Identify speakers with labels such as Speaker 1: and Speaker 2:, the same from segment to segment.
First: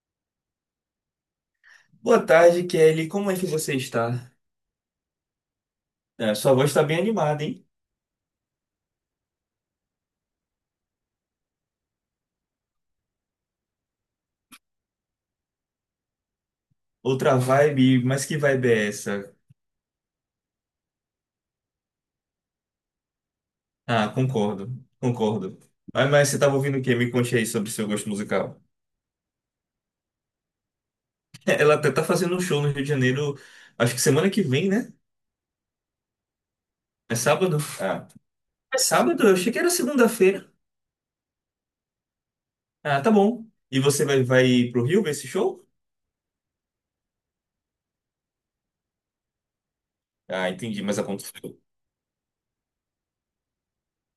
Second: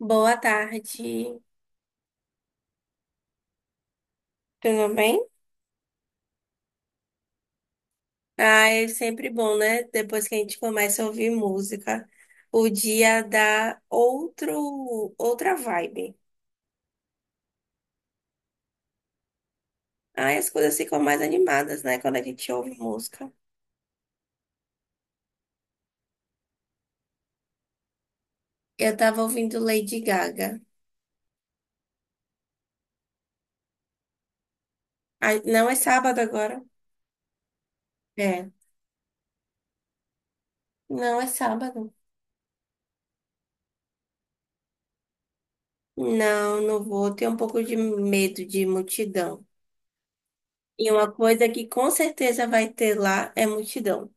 Speaker 1: Boa tarde,
Speaker 2: Boa tarde, Kelly. Como é que você está?
Speaker 1: tudo bem?
Speaker 2: É, sua voz está bem animada, hein?
Speaker 1: Ah, é sempre bom, né? Depois que a gente começa a ouvir música, o dia dá outro, outra vibe.
Speaker 2: Outra vibe, mas que vibe é essa?
Speaker 1: Ah, as coisas ficam mais animadas, né? Quando a gente ouve música.
Speaker 2: Ah, concordo, concordo. Mas você estava ouvindo o quê? Me conte aí sobre seu gosto musical.
Speaker 1: Eu tava ouvindo Lady Gaga.
Speaker 2: Ela até tá fazendo um show no Rio de Janeiro, acho que semana que vem, né?
Speaker 1: Ah, não é sábado agora?
Speaker 2: É sábado? Ah,
Speaker 1: É.
Speaker 2: é sábado? Eu achei que era segunda-feira.
Speaker 1: Não é sábado.
Speaker 2: Ah, tá bom. E você vai pro Rio ver esse show?
Speaker 1: Não, não vou. Tenho um pouco de medo de multidão.
Speaker 2: Ah, entendi,
Speaker 1: E
Speaker 2: mas
Speaker 1: uma coisa
Speaker 2: aconteceu.
Speaker 1: que com certeza vai ter lá é multidão.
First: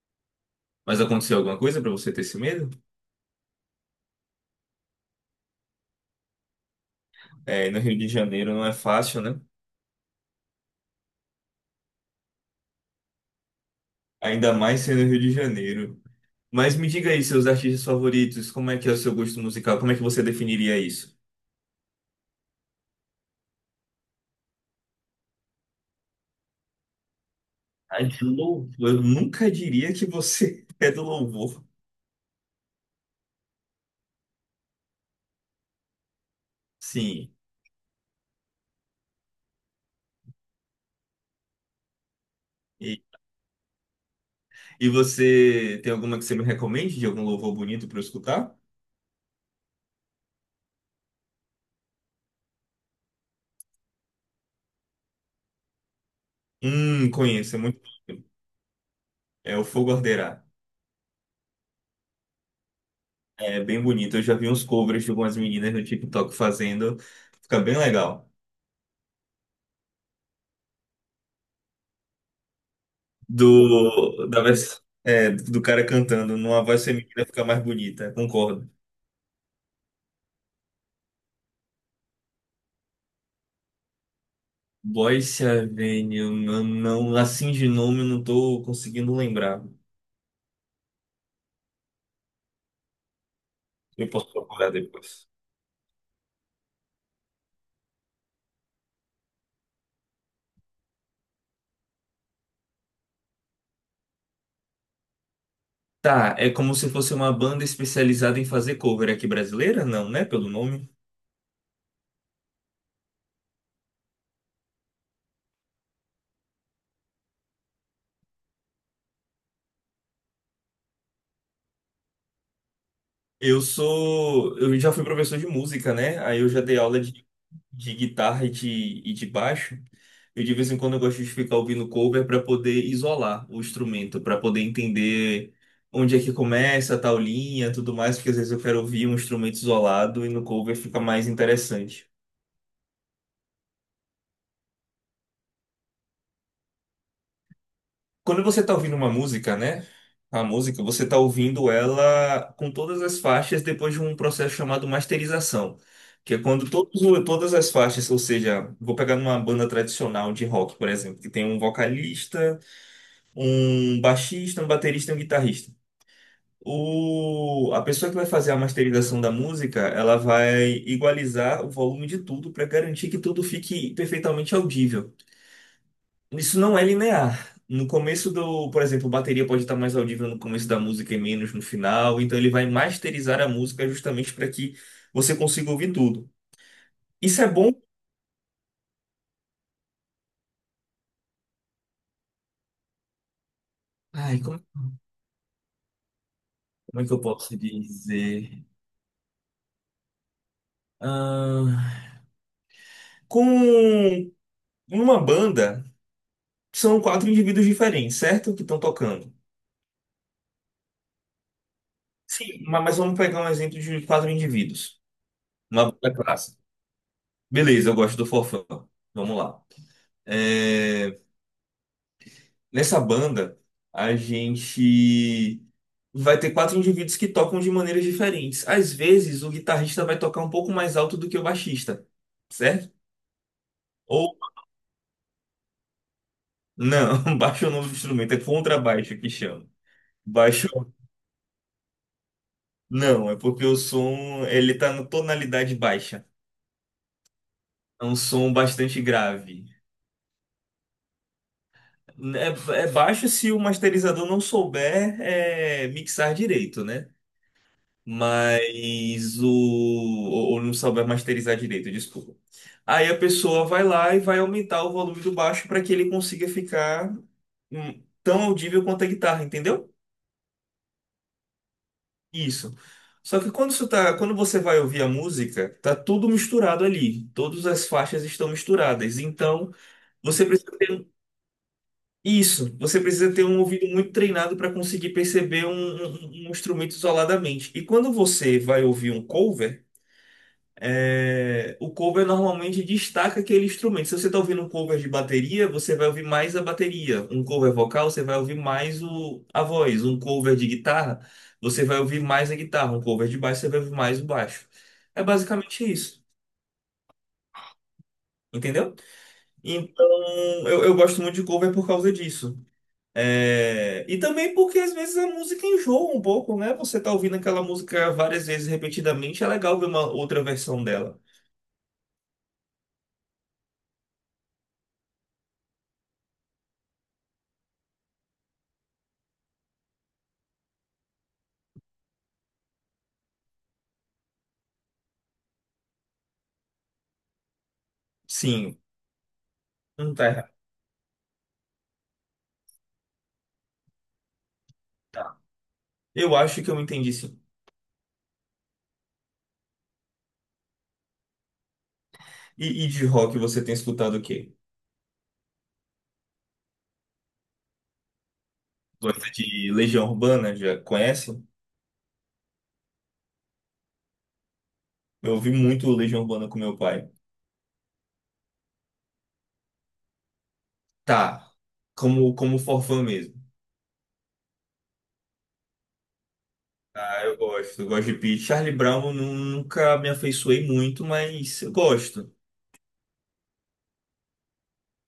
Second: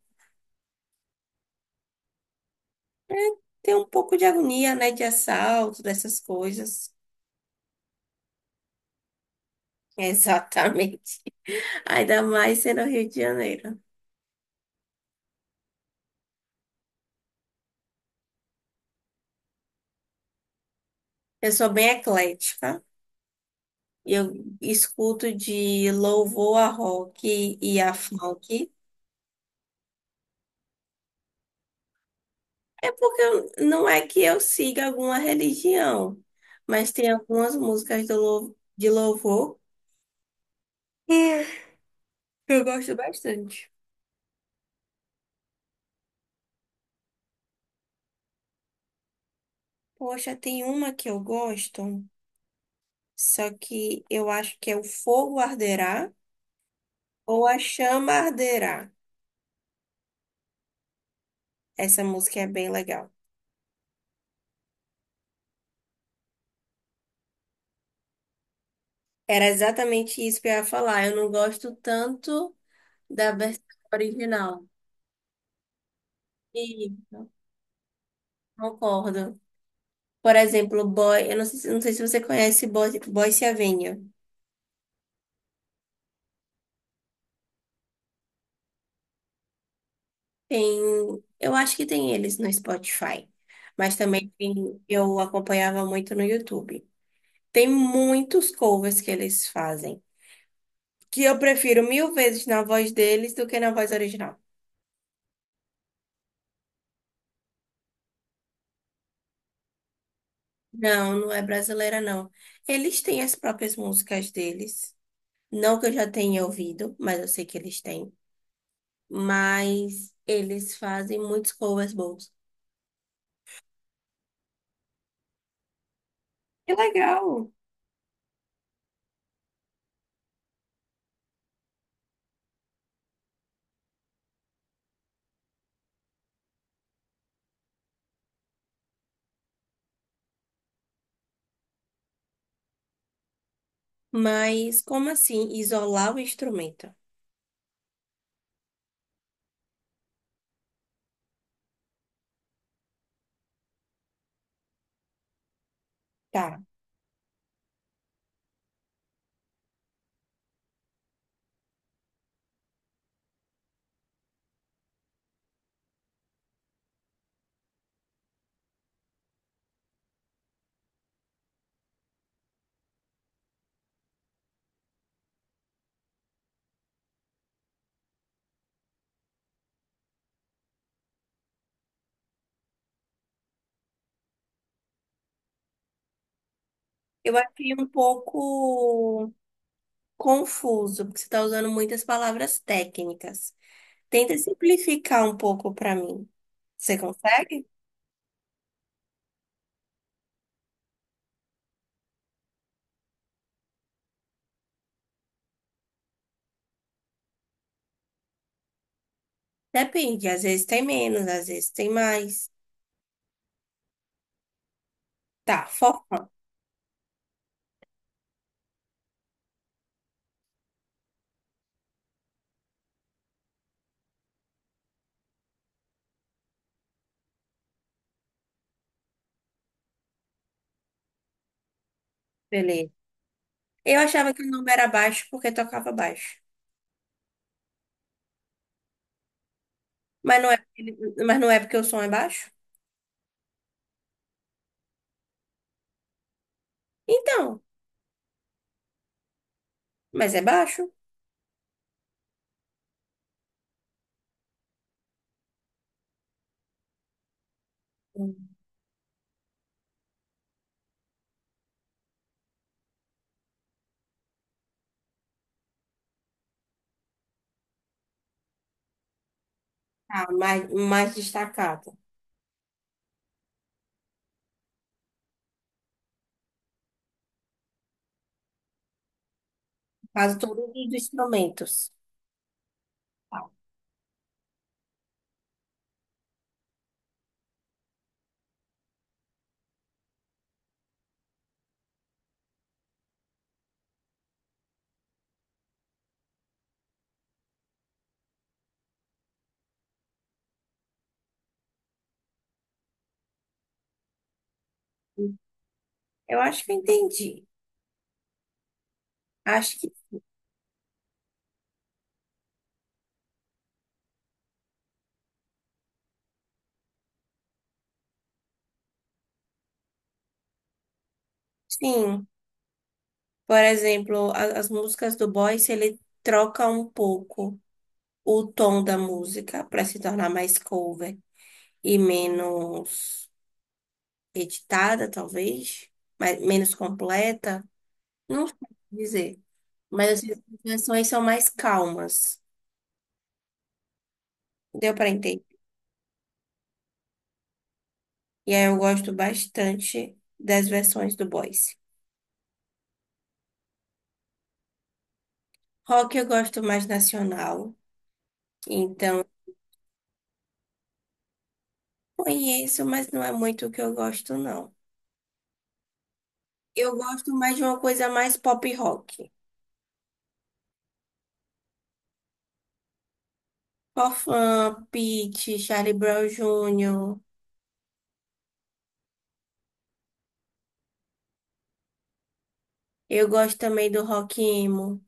Speaker 2: Mas aconteceu alguma coisa para você ter esse medo?
Speaker 1: É, tem um pouco de agonia, né? De assalto, dessas coisas.
Speaker 2: É, no Rio de Janeiro não é fácil, né?
Speaker 1: Exatamente. Ainda mais sendo Rio de Janeiro.
Speaker 2: Ainda mais sendo Rio de Janeiro. Mas me diga aí, seus artistas favoritos, como é que é o seu gosto musical? Como é que você definiria isso?
Speaker 1: Eu sou bem eclética. Eu escuto de louvor a rock e a
Speaker 2: Ah, de louvor.
Speaker 1: funk.
Speaker 2: Eu nunca diria que você é do louvor.
Speaker 1: É porque não é que eu siga alguma religião, mas tem
Speaker 2: Sim.
Speaker 1: algumas músicas do, de louvor que eu gosto
Speaker 2: E,
Speaker 1: bastante.
Speaker 2: e você tem alguma que você me recomende de algum louvor bonito para eu escutar?
Speaker 1: Poxa, tem uma que eu gosto, só que eu acho que é O Fogo Arderá. Ou
Speaker 2: Conheço,
Speaker 1: A
Speaker 2: é muito.
Speaker 1: Chama Arderá.
Speaker 2: É o Fogo Arderá.
Speaker 1: Essa música é bem legal.
Speaker 2: É bem bonito. Eu já vi uns covers de algumas meninas no TikTok fazendo. Fica bem legal.
Speaker 1: Era exatamente isso que eu ia falar. Eu não gosto tanto da versão
Speaker 2: Do, da
Speaker 1: original.
Speaker 2: vers... é, do cara cantando numa voz
Speaker 1: E
Speaker 2: feminina fica mais bonita, concordo.
Speaker 1: concordo. Por exemplo, Boy, eu não sei, não sei se você conhece Boy, Boyz Avenue.
Speaker 2: Boyce Avenue, não, assim de nome eu não tô conseguindo lembrar.
Speaker 1: Tem, eu acho que tem eles no Spotify, mas
Speaker 2: Eu posso procurar
Speaker 1: eu
Speaker 2: depois.
Speaker 1: acompanhava muito no YouTube. Tem muitos covers que eles fazem, que eu prefiro mil vezes na voz deles do que na voz original.
Speaker 2: Tá, é como se fosse uma banda especializada em fazer cover aqui brasileira? Não, né? Pelo nome.
Speaker 1: Não, não é brasileira, não. Eles têm as próprias músicas deles. Não que eu já tenha ouvido, mas eu sei que eles têm. Mas eles fazem muitos covers bons.
Speaker 2: Eu já fui professor de música, né? Aí eu já
Speaker 1: Que
Speaker 2: dei aula
Speaker 1: legal.
Speaker 2: de guitarra e de baixo. Eu de vez em quando eu gosto de ficar ouvindo cover para poder isolar o instrumento, para poder entender onde é que começa, a tal linha, tudo mais, porque às vezes eu quero ouvir um instrumento isolado e no cover fica mais interessante.
Speaker 1: Mas como assim isolar o instrumento?
Speaker 2: Quando você tá ouvindo uma música, né? A música, você tá ouvindo ela com todas as faixas depois de um processo chamado masterização, que é
Speaker 1: Tá.
Speaker 2: quando todas as faixas, ou seja, vou pegar numa banda tradicional de rock, por exemplo, que tem um vocalista, um baixista, um baterista e um guitarrista. A pessoa que vai fazer a masterização da música, ela vai igualizar o volume de tudo para garantir que tudo fique perfeitamente audível. Isso não é linear. No começo do, por exemplo, bateria pode estar mais audível no começo da música e menos no final, então ele vai masterizar a música justamente para que você consiga ouvir tudo.
Speaker 1: Eu
Speaker 2: Isso é bom.
Speaker 1: achei um pouco confuso, porque você está usando muitas palavras técnicas. Tenta
Speaker 2: Ai, como,
Speaker 1: simplificar um pouco para mim. Você
Speaker 2: como é que eu posso
Speaker 1: consegue?
Speaker 2: dizer? Ah, com uma banda, são quatro indivíduos diferentes, certo? Que estão tocando.
Speaker 1: Depende, às vezes tem menos, às vezes tem mais.
Speaker 2: Sim, mas vamos pegar um exemplo de quatro indivíduos.
Speaker 1: Tá,
Speaker 2: Uma banda
Speaker 1: forró,
Speaker 2: clássica. Beleza, eu gosto do Forfã. Vamos lá. É, nessa banda, a gente vai ter quatro indivíduos que tocam de maneiras diferentes. Às vezes, o guitarrista vai tocar um pouco mais alto do que o baixista, certo?
Speaker 1: beleza. Eu achava
Speaker 2: Ou
Speaker 1: que o nome era baixo porque tocava baixo.
Speaker 2: não, baixo é o nome do instrumento, é contrabaixo que chama.
Speaker 1: Mas não é,
Speaker 2: Baixo
Speaker 1: mas não é porque o som é baixo?
Speaker 2: não, é porque o som ele tá na tonalidade baixa.
Speaker 1: Então,
Speaker 2: É um som bastante grave.
Speaker 1: mas é baixo.
Speaker 2: É, é baixo se o masterizador não souber mixar direito, né?
Speaker 1: Hum.
Speaker 2: Mas o ou não souber masterizar direito, desculpa. Aí a pessoa vai lá e vai aumentar o volume do baixo para que ele consiga ficar tão audível quanto a guitarra, entendeu?
Speaker 1: Tá, mais, mais destacado.
Speaker 2: Isso. Só que quando você vai ouvir a música, tá tudo misturado ali. Todas as faixas estão misturadas. Então,
Speaker 1: Quase
Speaker 2: você
Speaker 1: todos
Speaker 2: precisa ter
Speaker 1: os
Speaker 2: um-
Speaker 1: instrumentos.
Speaker 2: isso, você precisa
Speaker 1: Tá.
Speaker 2: ter um ouvido muito treinado para conseguir perceber um instrumento isoladamente. E quando você vai ouvir um cover é, o cover normalmente destaca aquele instrumento. Se você está ouvindo um cover de bateria, você vai ouvir mais a bateria. Um cover vocal, você vai ouvir mais a voz. Um cover de guitarra, você vai ouvir mais a guitarra. Um cover de baixo, você vai ouvir mais o baixo. É basicamente isso,
Speaker 1: Eu acho que eu entendi.
Speaker 2: entendeu?
Speaker 1: Acho que
Speaker 2: Então, eu gosto muito de cover por causa disso. É, e também porque às vezes a música enjoa um pouco, né? Você tá ouvindo aquela música várias vezes repetidamente, é legal ver uma outra versão dela.
Speaker 1: sim. Por exemplo, as músicas do Boyce, ele troca um pouco o tom da música para se tornar mais cover e menos editada, talvez, mas menos completa. Não sei
Speaker 2: Sim,
Speaker 1: dizer.
Speaker 2: não
Speaker 1: Mas
Speaker 2: tá
Speaker 1: assim, as
Speaker 2: errado.
Speaker 1: versões são mais calmas. Deu pra entender.
Speaker 2: Eu acho que eu entendi sim.
Speaker 1: E aí eu gosto bastante das versões do Boyce.
Speaker 2: E de rock você tem escutado o quê?
Speaker 1: Rock eu gosto mais nacional. Então,
Speaker 2: Gosta de Legião Urbana? Já conhece?
Speaker 1: conheço, mas não é muito o que eu gosto, não.
Speaker 2: Eu ouvi muito Legião Urbana com meu
Speaker 1: Eu
Speaker 2: pai.
Speaker 1: gosto mais de uma coisa mais pop rock.
Speaker 2: Tá. Como forfã mesmo.
Speaker 1: Forfun, Pitty, Charlie Brown Jr.
Speaker 2: Ah, eu gosto. Eu gosto de Pete. Charlie Brown eu nunca me afeiçoei muito, mas eu gosto.
Speaker 1: Eu gosto também do rock emo.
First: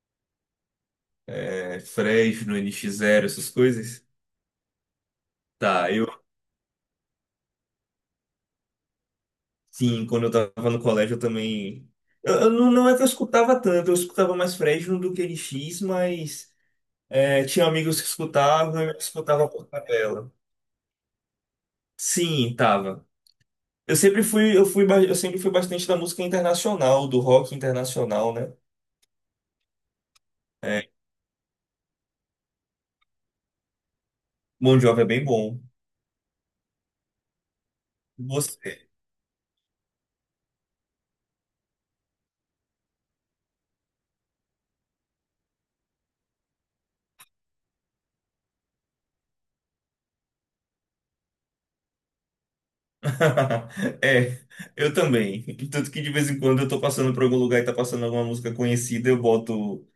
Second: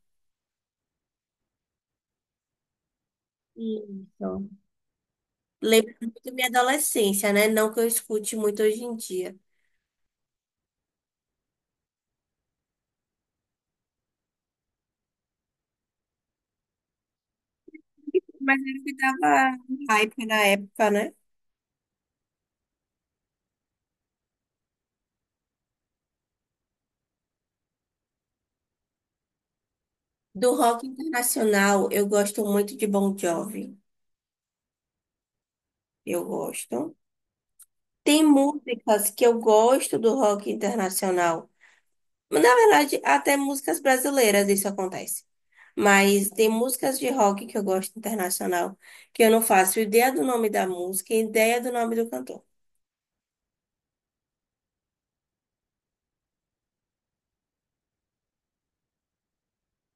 Speaker 2: É, Fresno, NX Zero, essas coisas.
Speaker 1: Isso.
Speaker 2: Tá,
Speaker 1: Lembro
Speaker 2: eu.
Speaker 1: muito da minha adolescência, né? Não que eu escute muito hoje em dia.
Speaker 2: Sim, quando eu tava no colégio eu também. Eu não, não é que eu escutava tanto, eu escutava mais Fresno do que NX, mas é, tinha amigos que
Speaker 1: Mas
Speaker 2: escutavam
Speaker 1: ele
Speaker 2: e
Speaker 1: que
Speaker 2: eu escutava
Speaker 1: tava
Speaker 2: por
Speaker 1: hype
Speaker 2: tabela.
Speaker 1: na época, né?
Speaker 2: Sim, tava. Eu sempre fui bastante da música internacional, do rock internacional, né?
Speaker 1: Do rock
Speaker 2: É,
Speaker 1: internacional, eu gosto muito de Bon Jovi.
Speaker 2: Bon Jovi é bem bom.
Speaker 1: Eu gosto. Tem
Speaker 2: Você.
Speaker 1: músicas que eu gosto do rock internacional. Na verdade, até músicas brasileiras isso acontece. Mas tem músicas de rock que eu gosto internacional que eu não faço ideia do nome da música e ideia do nome do cantor.
Speaker 2: É, eu também. Tanto que de vez em quando eu tô passando por algum lugar e tá passando alguma música conhecida, eu boto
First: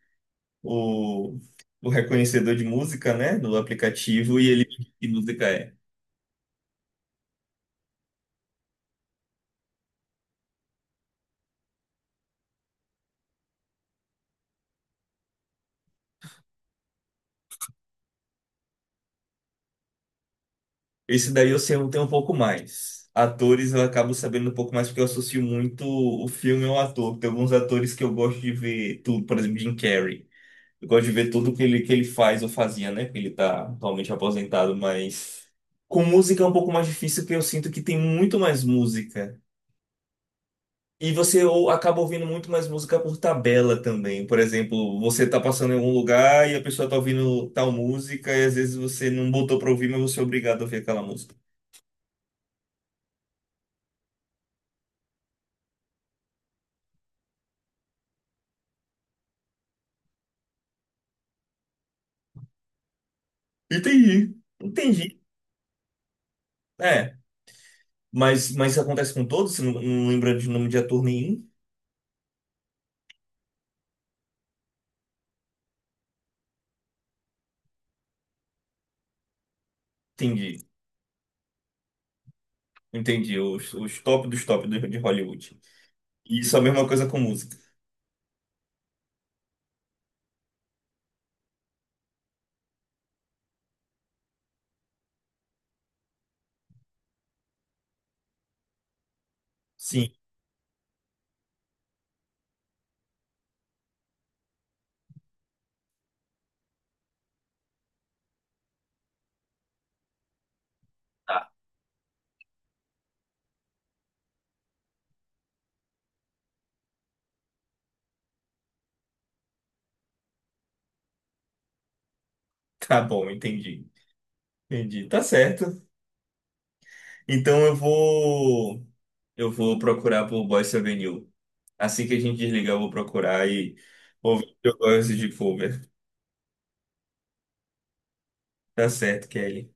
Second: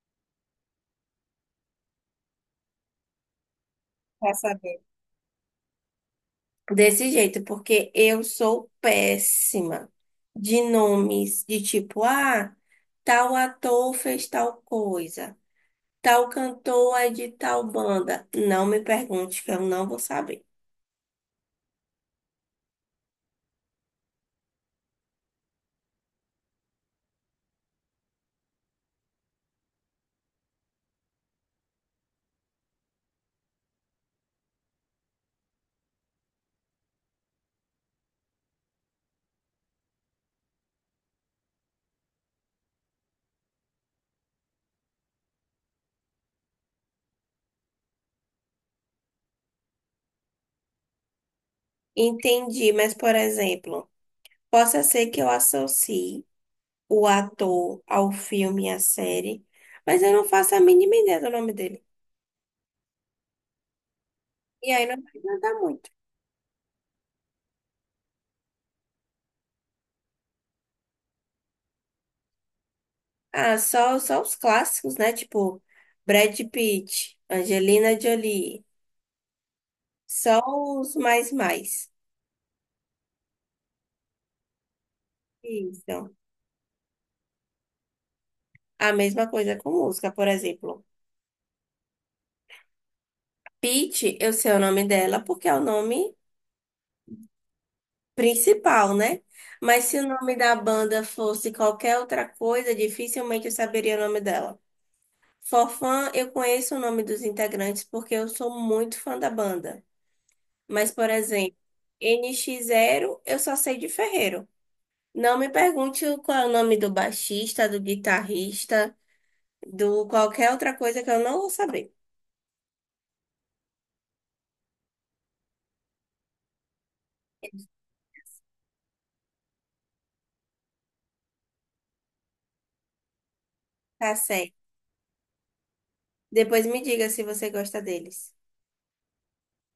Speaker 2: o, o reconhecedor de música, né, no
Speaker 1: Pra
Speaker 2: aplicativo e ele me
Speaker 1: saber.
Speaker 2: diz que música é.
Speaker 1: Desse jeito, porque eu sou péssima de nomes de tipo, ah, tal ator fez tal coisa. Tal cantor é de tal banda. Não me pergunte, que eu não vou saber.
Speaker 2: Esse daí eu sei tem um pouco mais. Atores eu acabo sabendo um pouco mais porque eu associo muito o filme ao ator. Tem alguns atores que eu gosto de ver tudo, por exemplo, Jim Carrey. Eu gosto de ver tudo que ele faz ou fazia, né? Ele tá atualmente aposentado, mas com música é um pouco mais difícil, porque eu sinto que tem muito mais música. Acaba ouvindo muito mais música por tabela também. Por exemplo, você tá passando em algum lugar e a pessoa tá ouvindo tal música, e às vezes você não botou pra ouvir, mas você é obrigado a ouvir aquela música.
Speaker 1: Entendi, mas por exemplo, possa ser que eu associe o ator ao filme e à série, mas eu não faço a mínima ideia do nome dele.
Speaker 2: Entendi.
Speaker 1: E aí não vai
Speaker 2: Entendi.
Speaker 1: ajudar muito.
Speaker 2: É. Mas isso acontece com todos? Você não lembra de nome de ator nenhum?
Speaker 1: Ah, só, só os clássicos, né? Tipo, Brad Pitt, Angelina Jolie. Só
Speaker 2: Entendi.
Speaker 1: os mais mais.
Speaker 2: Entendi. Os top dos top de Hollywood.
Speaker 1: Isso.
Speaker 2: Isso é a mesma coisa com música.
Speaker 1: A mesma coisa com música, por exemplo. Pitt, eu sei o nome dela porque é o nome principal, né? Mas se o
Speaker 2: Sim,
Speaker 1: nome da banda fosse qualquer outra coisa, dificilmente eu saberia o nome dela. Forfã, eu conheço o nome dos integrantes porque eu sou muito fã da banda. Mas, por exemplo, NX Zero, eu só sei de Ferreiro. Não me pergunte qual é o nome do baixista, do guitarrista, do qualquer outra coisa que eu não vou saber.
Speaker 2: tá bom, entendi. Entendi. Tá certo. Então eu vou procurar por Boyce Avenue. Assim que a gente desligar, eu vou procurar e
Speaker 1: Tá
Speaker 2: ouvir o
Speaker 1: certo.
Speaker 2: que eu gosto de cover.
Speaker 1: Depois me diga se você gosta deles.
Speaker 2: Tá certo, Kelly.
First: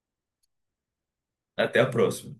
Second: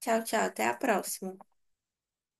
Speaker 1: Tchau, tchau. Até a próxima.
Speaker 2: Até a próxima.